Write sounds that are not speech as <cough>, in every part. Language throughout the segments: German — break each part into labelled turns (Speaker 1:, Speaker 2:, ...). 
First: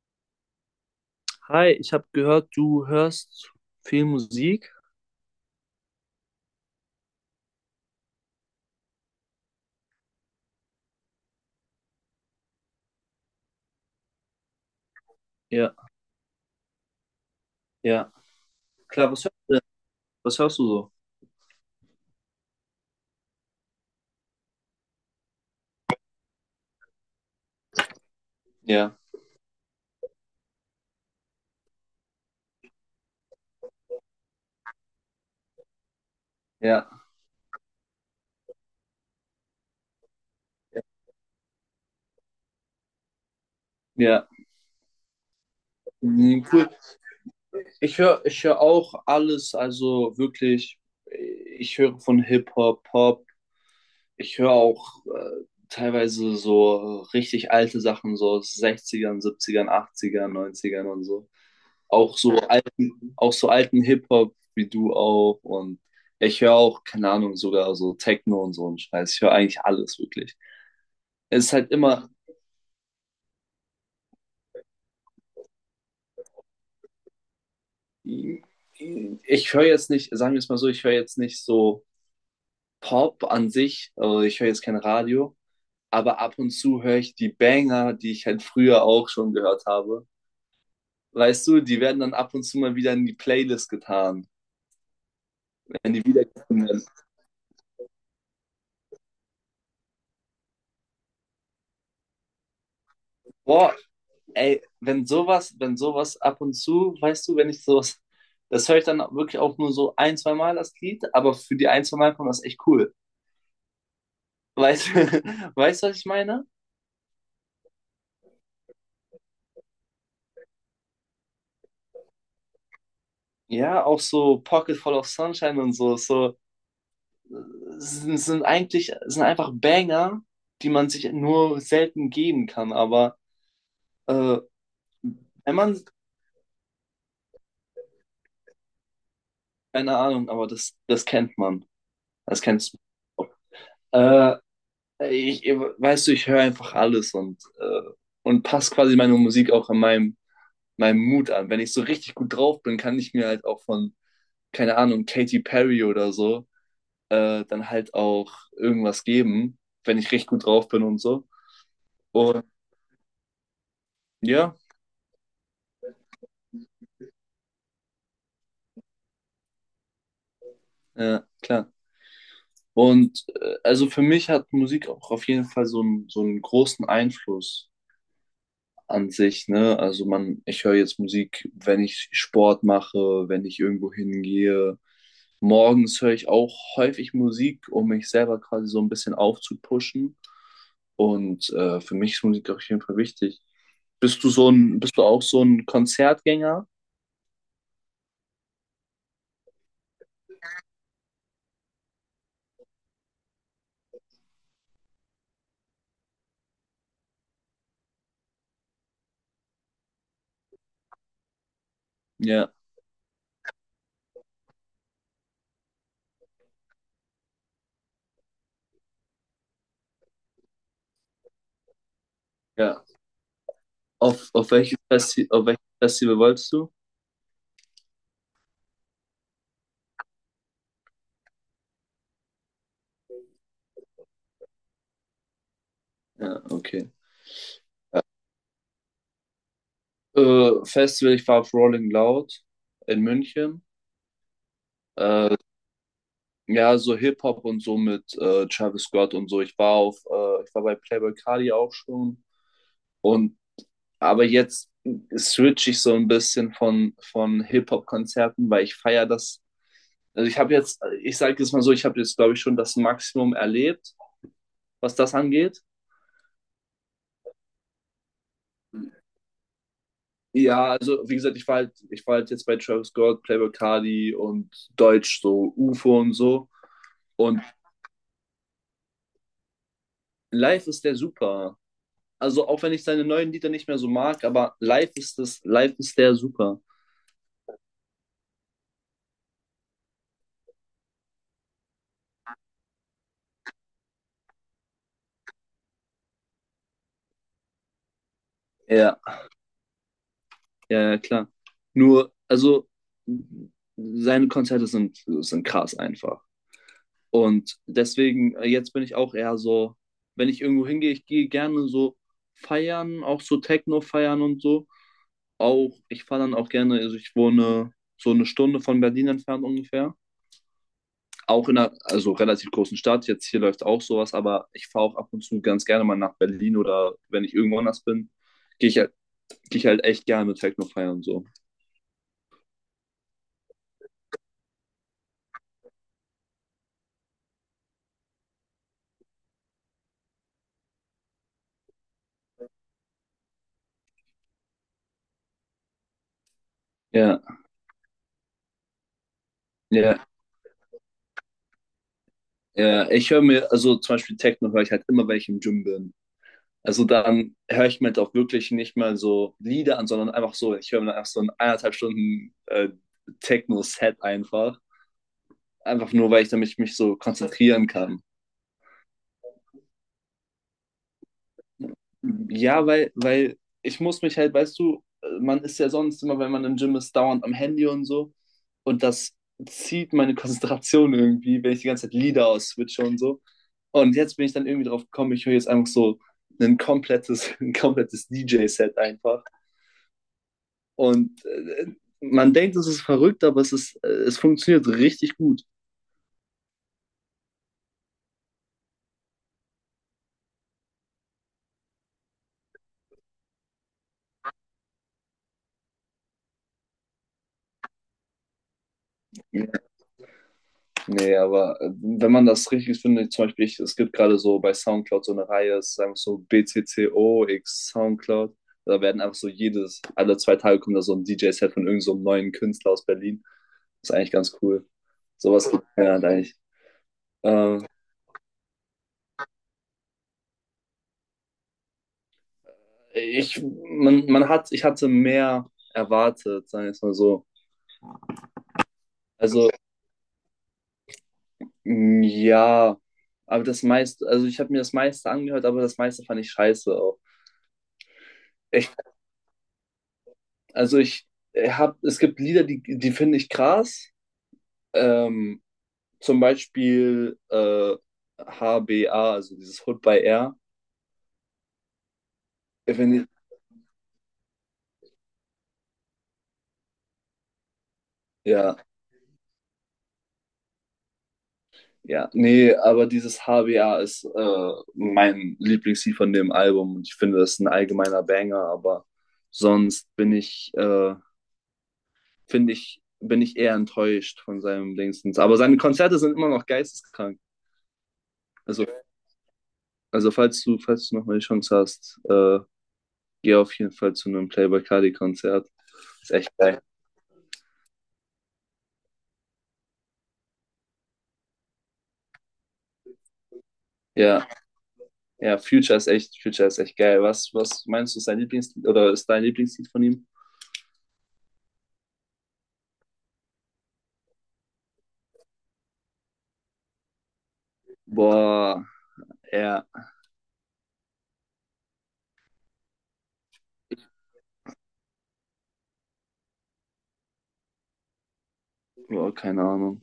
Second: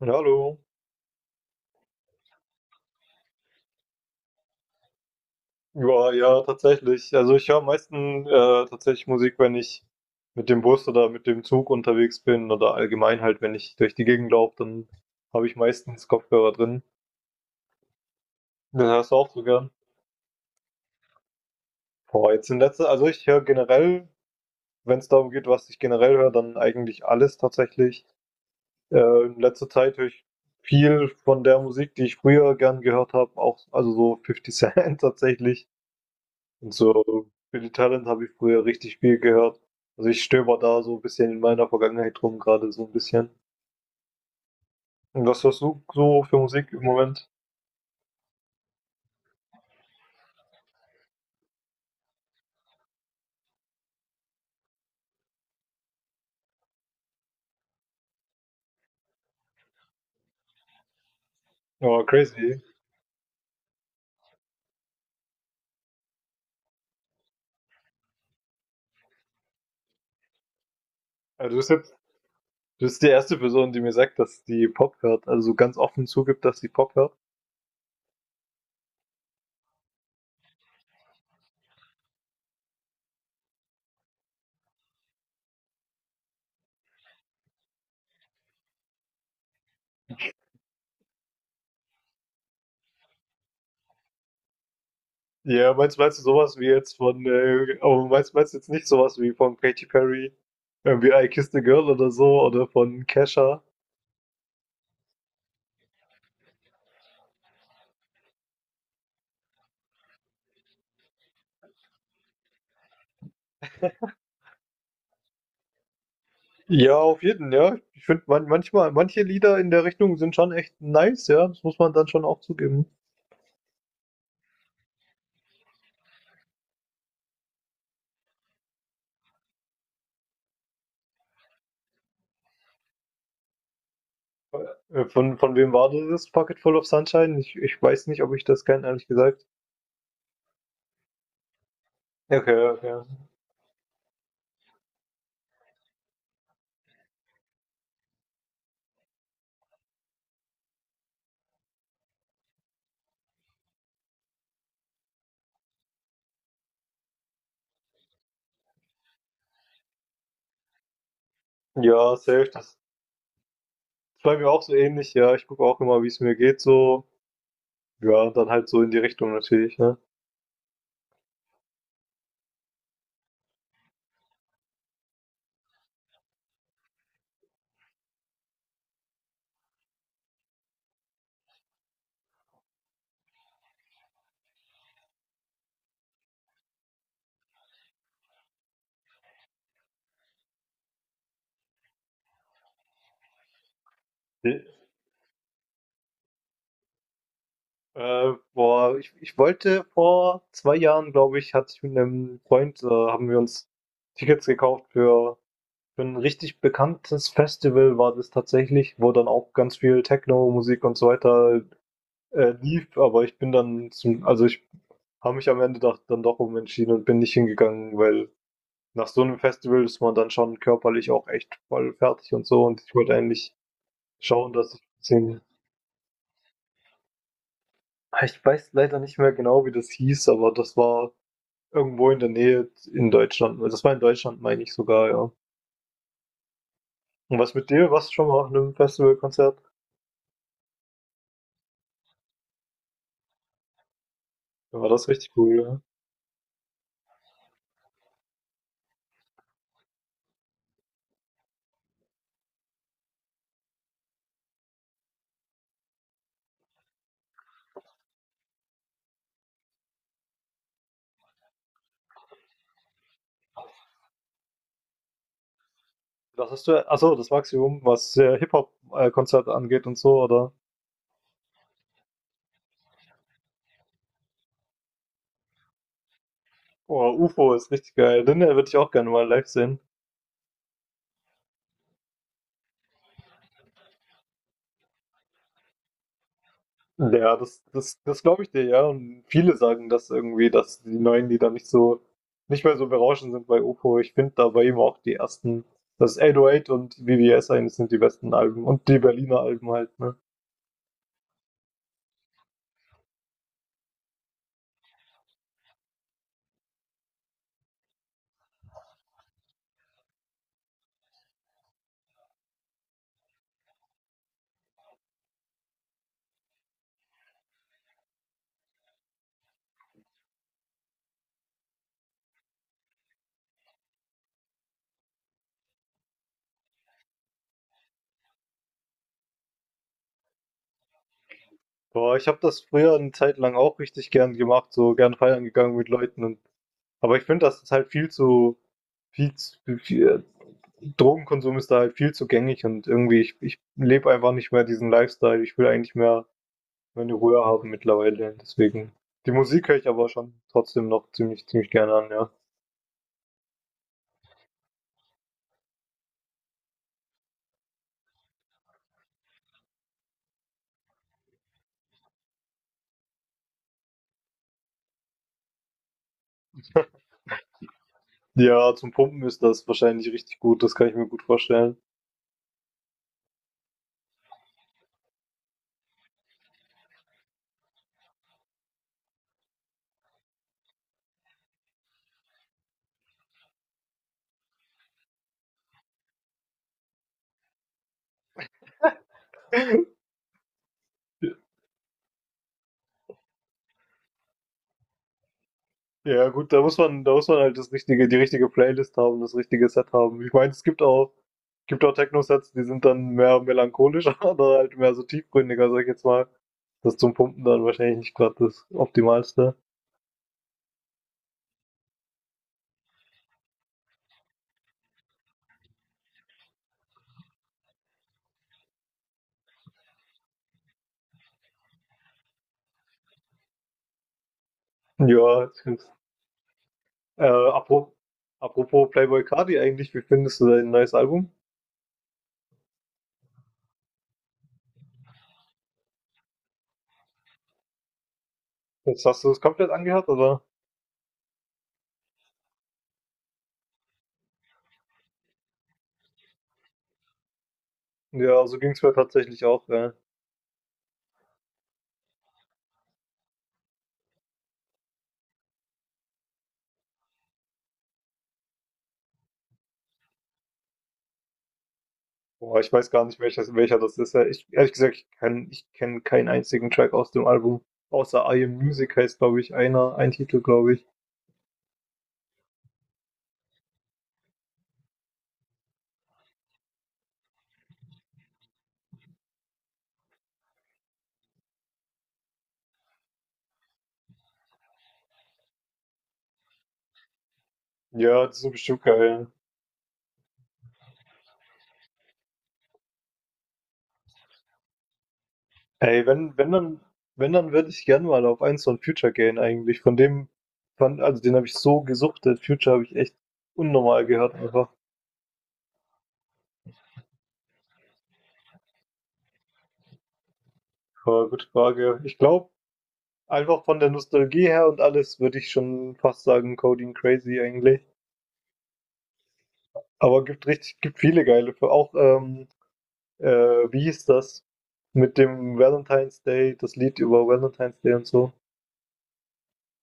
Speaker 1: Ja, Hallo.
Speaker 2: Hi, ich habe gehört, du hörst viel Musik.
Speaker 1: Ja, ja, tatsächlich. Also ich höre am meisten tatsächlich Musik, wenn ich mit dem Bus oder mit dem Zug unterwegs bin oder allgemein halt, wenn ich durch die Gegend laufe, dann habe ich
Speaker 2: Ja,
Speaker 1: meistens Kopfhörer drin.
Speaker 2: ja.
Speaker 1: Das hörst
Speaker 2: Klar,
Speaker 1: du auch so gern.
Speaker 2: was hörst du so?
Speaker 1: Boah, jetzt in letzter, also ich höre generell, wenn es darum geht, was ich generell höre, dann eigentlich alles tatsächlich.
Speaker 2: Ja,
Speaker 1: Äh, in letzter Zeit höre ich viel von der Musik, die ich früher gern gehört habe, auch also so Fifty Cent <laughs> tatsächlich. Und
Speaker 2: ja,
Speaker 1: so Billy Talent habe ich früher richtig viel gehört. Also ich stöber da so ein bisschen in meiner Vergangenheit rum, gerade so ein bisschen.
Speaker 2: ja.
Speaker 1: Und was hast du so für
Speaker 2: Mhm, cool.
Speaker 1: Musik im Moment?
Speaker 2: Ich höre auch alles, also wirklich, ich höre von Hip-Hop, Pop. Ich höre auch teilweise so richtig alte Sachen, so aus 60ern, 70ern, und so.
Speaker 1: Ja,
Speaker 2: auch so
Speaker 1: crazy.
Speaker 2: alten, auch so alten Hip-Hop wie du auch. Und ich höre auch, keine Ahnung, sogar so Techno und so einen Scheiß. Ich höre eigentlich alles wirklich. Es
Speaker 1: Also
Speaker 2: ist halt immer,
Speaker 1: du bist die erste Person, die mir sagt, dass die Pop hört. Also so ganz offen zugibt, dass die Pop hört.
Speaker 2: ich höre jetzt nicht, sagen wir es mal so, ich höre jetzt nicht so Pop an sich, also ich höre jetzt kein Radio, aber ab und zu höre ich die Banger, die ich halt früher auch schon gehört habe. Weißt du, die werden dann ab und zu mal wieder in die Playlist getan,
Speaker 1: Ja,
Speaker 2: wenn
Speaker 1: meinst,
Speaker 2: die
Speaker 1: meinst du sowas wie
Speaker 2: wiedergefunden werden.
Speaker 1: jetzt aber meinst du jetzt nicht sowas wie von Katy Perry, irgendwie I Kissed a Girl oder so, oder von Kesha?
Speaker 2: Boah, ey, wenn sowas ab und zu, weißt du, wenn ich sowas, das höre ich dann wirklich auch nur so ein, zwei Mal das Lied, aber für die ein, zwei Mal kommt das echt cool. Weißt du, <laughs> weißt du, was ich meine?
Speaker 1: Ja, auf jeden, ja. Ich finde man manchmal manche Lieder in der Richtung sind schon echt nice, ja. Das muss man dann schon auch zugeben.
Speaker 2: Ja, auch so Pocket Full of Sunshine und so sind einfach Banger, die man sich nur selten geben kann, aber äh,
Speaker 1: Von
Speaker 2: wenn
Speaker 1: wem
Speaker 2: man,
Speaker 1: war das? Pocket Full of Sunshine? Ich weiß nicht, ob ich das kenne, ehrlich gesagt.
Speaker 2: keine Ahnung, aber das kennt man. Das
Speaker 1: Okay,
Speaker 2: kennst
Speaker 1: okay.
Speaker 2: du. Äh, Weißt du, ich höre einfach alles und passe quasi meine Musik auch an meinem Mut an. Wenn ich so richtig gut drauf bin, kann ich mir halt auch von, keine Ahnung, Katy Perry oder so, dann halt auch irgendwas geben, wenn ich richtig gut drauf bin und so.
Speaker 1: Ja,
Speaker 2: Und
Speaker 1: safe. Das ist bei mir
Speaker 2: ja,
Speaker 1: auch so ähnlich, ja. Ich gucke auch immer, wie es mir geht, so. Ja, dann halt so in die Richtung natürlich, ne?
Speaker 2: ja, klar. Und also für mich hat Musik auch auf jeden Fall so einen großen Einfluss an sich, ne? Also, ich höre jetzt Musik, wenn ich Sport mache, wenn ich irgendwo hingehe. Morgens höre ich auch häufig Musik, um mich selber quasi so ein bisschen aufzupushen. Und für mich ist Musik auf jeden Fall wichtig. Bist du so
Speaker 1: Nee.
Speaker 2: ein, bist du auch so ein Konzertgänger?
Speaker 1: Boah, ich wollte vor 2 Jahren, glaube ich, hatte ich mit einem Freund, haben wir uns Tickets gekauft für 'n richtig bekanntes Festival war das tatsächlich, wo dann auch ganz viel Techno-Musik und so weiter,
Speaker 2: Ja,
Speaker 1: lief, aber ich bin dann zum also, ich habe mich am Ende doch dann doch umentschieden und bin nicht hingegangen, weil nach so einem Festival ist man dann schon körperlich auch echt voll fertig und so und
Speaker 2: ja.
Speaker 1: ich wollte eigentlich
Speaker 2: Auf, auf
Speaker 1: schauen, dass
Speaker 2: welches
Speaker 1: ich
Speaker 2: Festi
Speaker 1: bisschen.
Speaker 2: auf welches Festival wolltest du?
Speaker 1: Ich weiß leider nicht mehr genau, wie das hieß, aber das war irgendwo in der Nähe in Deutschland. Also das war in Deutschland, meine ich sogar, ja.
Speaker 2: Ja, okay.
Speaker 1: Und was mit dir? Warst du schon mal auf einem Festivalkonzert?
Speaker 2: Festival, ich war auf Rolling Loud in München.
Speaker 1: Dann war das richtig
Speaker 2: Äh,
Speaker 1: cool, ja?
Speaker 2: ja, so Hip-Hop und so mit Travis Scott und so. Ich war bei Playboi Carti auch schon. Und aber jetzt switch ich so ein bisschen von Hip-Hop-Konzerten, weil ich feiere das. Also ich habe jetzt, ich sage jetzt mal so, ich habe jetzt, glaube ich, schon das Maximum erlebt, was das angeht.
Speaker 1: Das ist ja, ach so, das Maximum, was Hip-Hop-Konzert angeht und so, oder?
Speaker 2: Ja, also wie gesagt, ich war halt jetzt bei Travis Scott, Playboi Carti und Deutsch, so UFO und so.
Speaker 1: Oh,
Speaker 2: Und
Speaker 1: UFO ist richtig geil. Den würde ich auch gerne mal live sehen.
Speaker 2: live ist der super. Also auch wenn ich seine neuen Lieder nicht mehr so mag, aber live ist der super.
Speaker 1: Mhm. Ja, das glaube ich dir, ja. Und viele sagen das irgendwie, dass die neuen Lieder nicht mehr so berauschend sind bei UFO. Ich finde da bei ihm auch die ersten, das ist 808 und VVS eigentlich sind die besten Alben und
Speaker 2: Ja.
Speaker 1: die Berliner Alben halt, ne?
Speaker 2: Ja, ja, klar. Nur, also seine Konzerte sind krass einfach. Und deswegen, jetzt bin ich auch eher so, wenn ich irgendwo hingehe, ich gehe gerne so feiern, auch so Techno feiern und so. Auch, ich fahre dann auch gerne, also ich wohne so eine Stunde von Berlin entfernt ungefähr. Auch in einer, also relativ großen Stadt. Jetzt hier läuft auch sowas, aber ich fahre auch ab und zu ganz gerne mal nach Berlin oder wenn ich irgendwo anders bin, gehe ich, halt- gehe ich halt echt gerne Techno feiern und so.
Speaker 1: Boah, ich habe das früher eine Zeit lang auch richtig gern gemacht, so gern feiern gegangen mit Leuten und, aber ich finde, das ist halt viel zu, viel, Drogenkonsum ist da halt viel zu gängig und irgendwie, ich lebe einfach nicht mehr diesen Lifestyle. Ich will eigentlich mehr meine
Speaker 2: Ja,
Speaker 1: Ruhe haben mittlerweile. Deswegen. Die Musik höre ich
Speaker 2: ja.
Speaker 1: aber schon trotzdem noch ziemlich, ziemlich gerne an, ja.
Speaker 2: Ja, ich höre mir, also zum Beispiel Techno höre ich halt immer, wenn ich im Gym bin. Also dann höre ich mir halt auch wirklich nicht mal so Lieder an, sondern einfach so, ich höre mir dann einfach so ein eineinhalb Stunden Techno-Set einfach. Einfach nur, weil ich damit mich so konzentrieren kann.
Speaker 1: Ja, zum Pumpen ist das wahrscheinlich richtig gut, das kann ich mir gut vorstellen.
Speaker 2: Ja, weil ich muss mich halt, weißt du, man ist ja sonst immer, wenn man im Gym ist, dauernd am Handy und so. Und das zieht meine Konzentration irgendwie, wenn ich die ganze Zeit Lieder ausswitche und so. Und jetzt bin ich dann irgendwie drauf gekommen, ich höre jetzt einfach so ein komplettes, <laughs> ein komplettes DJ-Set einfach. Und
Speaker 1: Ja,
Speaker 2: man denkt, es ist verrückt, aber es funktioniert richtig gut.
Speaker 1: ja, gut, da muss man halt das richtige, die richtige Playlist haben, das richtige Set haben. Ich meine, es gibt auch Techno-Sets, die sind dann mehr melancholisch <laughs> oder halt mehr so tiefgründiger, sag ich jetzt mal. Das zum Pumpen dann wahrscheinlich nicht gerade das Optimalste.
Speaker 2: Nee, aber wenn man das richtig findet, zum Beispiel, es gibt gerade so bei SoundCloud so eine Reihe, es ist einfach so BCCO x SoundCloud. Da werden einfach so alle zwei Tage kommt da so ein DJ-Set von irgend so einem neuen Künstler aus Berlin. Das ist eigentlich ganz cool.
Speaker 1: Ja,
Speaker 2: Sowas
Speaker 1: das
Speaker 2: gibt es
Speaker 1: stimmt.
Speaker 2: ja eigentlich.
Speaker 1: Äh,
Speaker 2: Äh,
Speaker 1: apro apropos Playboi Carti eigentlich, wie findest du dein neues Album?
Speaker 2: ich hatte mehr erwartet, sagen wir es mal so.
Speaker 1: Jetzt hast du es
Speaker 2: Also,
Speaker 1: komplett angehört, oder?
Speaker 2: ja, aber das meiste, also ich habe mir das meiste angehört, aber das meiste fand ich scheiße auch.
Speaker 1: Ja, so ging es mir tatsächlich auch. Ja.
Speaker 2: Also ich habe, es gibt Lieder, die finde ich krass. Ähm, zum Beispiel HBA, also dieses Hood by Air.
Speaker 1: Boah, ich
Speaker 2: Ich
Speaker 1: weiß gar
Speaker 2: find,
Speaker 1: nicht, welches, welcher das ist. Ja, ich, ehrlich gesagt, ich kenne keinen einzigen Track aus dem Album. Außer I Am
Speaker 2: ja,
Speaker 1: Music heißt, glaube ich, einer, ein Titel, glaube ich.
Speaker 2: ja, nee, aber dieses HBA ist mein Lieblingslied von dem Album und ich finde, das ist ein allgemeiner Banger, aber sonst finde ich, bin ich eher enttäuscht von seinem Dingstens. Aber seine Konzerte sind immer noch geisteskrank.
Speaker 1: Ja, das ist
Speaker 2: Also,
Speaker 1: bestimmt geil.
Speaker 2: also, falls du nochmal die Chance hast, gehe auf jeden Fall zu einem Playboi Carti Konzert.
Speaker 1: Ey,
Speaker 2: Ist
Speaker 1: wenn,
Speaker 2: echt
Speaker 1: wenn
Speaker 2: geil.
Speaker 1: dann, wenn dann würde ich gerne mal auf eins von Future gehen eigentlich. Also den habe ich so gesuchtet. Future habe ich echt unnormal
Speaker 2: Ja,
Speaker 1: gehört einfach.
Speaker 2: ja, Future ist echt geil. Was meinst du, ist dein Lieblingslied oder ist dein Lieblingslied von ihm?
Speaker 1: Ja, gute Frage. Ich glaube, einfach von der Nostalgie her und alles würde ich schon fast sagen, Coding Crazy eigentlich.
Speaker 2: Boah, ja,
Speaker 1: Aber gibt richtig, gibt viele geile. Für auch, äh, wie hieß das? Mit dem Valentine's Day, das Lied über Valentine's Day und so.
Speaker 2: boah, keine Ahnung.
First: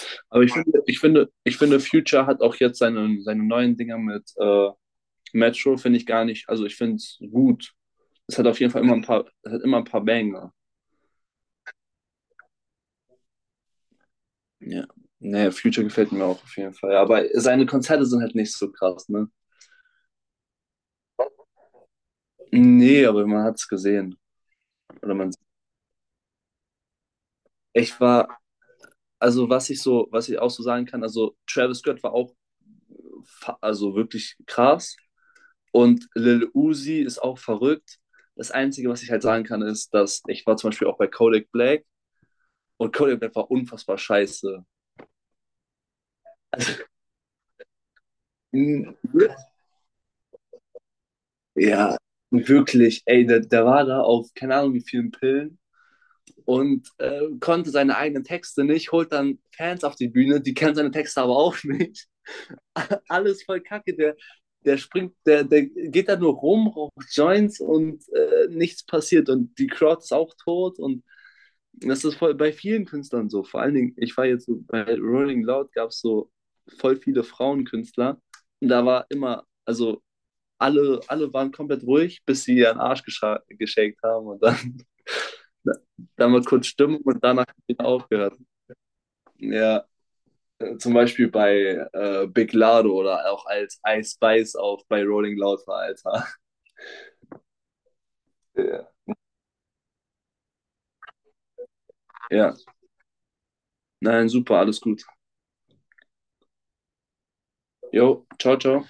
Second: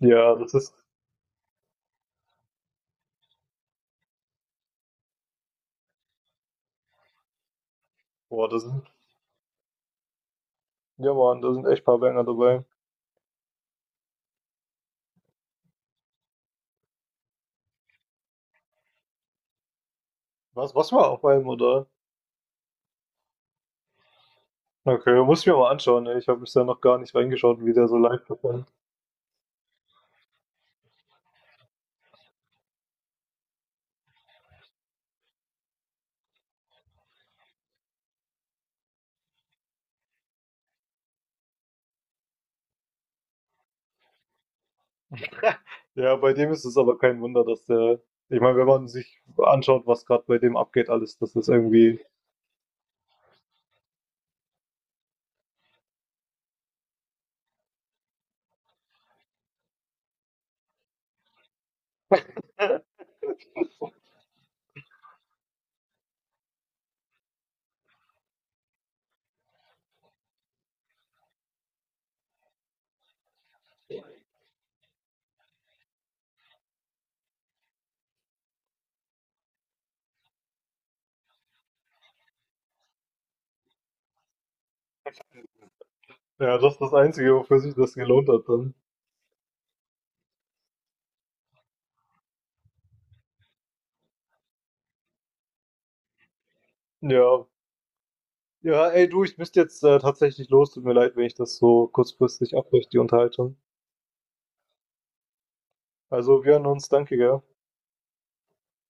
Speaker 1: Ja,
Speaker 2: Aber ich
Speaker 1: das ist,
Speaker 2: finde, ich finde, ich finde, Future hat auch jetzt seine neuen Dinger mit Metro, finde ich gar nicht. Also ich finde es gut. Es hat
Speaker 1: boah,
Speaker 2: auf
Speaker 1: das
Speaker 2: jeden Fall
Speaker 1: sind,
Speaker 2: immer ein paar, es hat immer ein paar Banger.
Speaker 1: ja Mann, da sind echt paar Banger dabei.
Speaker 2: Ja. Nee, Future gefällt mir auch auf jeden Fall. Aber seine Konzerte sind halt nicht so krass, ne?
Speaker 1: Was war auf einem, oder?
Speaker 2: Nee, aber man hat es gesehen.
Speaker 1: Okay,
Speaker 2: Oder man
Speaker 1: muss ich mir mal anschauen, ey. Ich habe bisher noch gar nicht reingeschaut, wie der so
Speaker 2: Ich
Speaker 1: live
Speaker 2: war,
Speaker 1: performt.
Speaker 2: also was ich auch so sagen kann, also Travis Scott war auch, also wirklich krass und Lil Uzi ist auch verrückt. Das Einzige, was ich halt sagen kann, ist, dass ich war zum Beispiel auch bei Kodak Black und Kodak Black war unfassbar scheiße.
Speaker 1: Ja, bei dem ist es aber kein Wunder, dass der. Ich meine, wenn man
Speaker 2: Mm.
Speaker 1: sich
Speaker 2: <laughs>
Speaker 1: anschaut, was gerade bei dem abgeht, alles, das ist
Speaker 2: Ja,
Speaker 1: irgendwie.
Speaker 2: wirklich, ey, der war da auf keine Ahnung wie vielen Pillen und konnte seine eigenen Texte nicht, holt dann Fans auf die Bühne, die kennen seine Texte aber auch nicht. <laughs> Alles voll kacke. Der geht da nur rum, raucht Joints und nichts passiert. Und die Crowd ist auch tot. Und das ist voll bei vielen Künstlern so. Vor allen Dingen, ich war jetzt so, bei Rolling Loud, gab es so voll viele Frauenkünstler. Und da war immer, also alle waren komplett ruhig, bis sie ihren Arsch geschenkt haben und dann, <laughs> dann mal
Speaker 1: Ja,
Speaker 2: kurz
Speaker 1: das ist das
Speaker 2: Stimmung und
Speaker 1: Einzige,
Speaker 2: danach
Speaker 1: wofür sich
Speaker 2: wieder
Speaker 1: das gelohnt
Speaker 2: aufgehört.
Speaker 1: hat dann.
Speaker 2: Ja, zum Beispiel bei Big Lardo oder auch als Ice Spice auf bei Rolling Loud war, Alter. <laughs>
Speaker 1: Ja. Ja,
Speaker 2: Ja.
Speaker 1: ey, du, ich müsste jetzt tatsächlich los. Tut mir leid, wenn ich das so
Speaker 2: Ja,
Speaker 1: kurzfristig abbreche, die Unterhaltung.
Speaker 2: nein, super, alles gut.
Speaker 1: Also, wir hören uns. Danke, gell?
Speaker 2: Jo, ciao, ciao.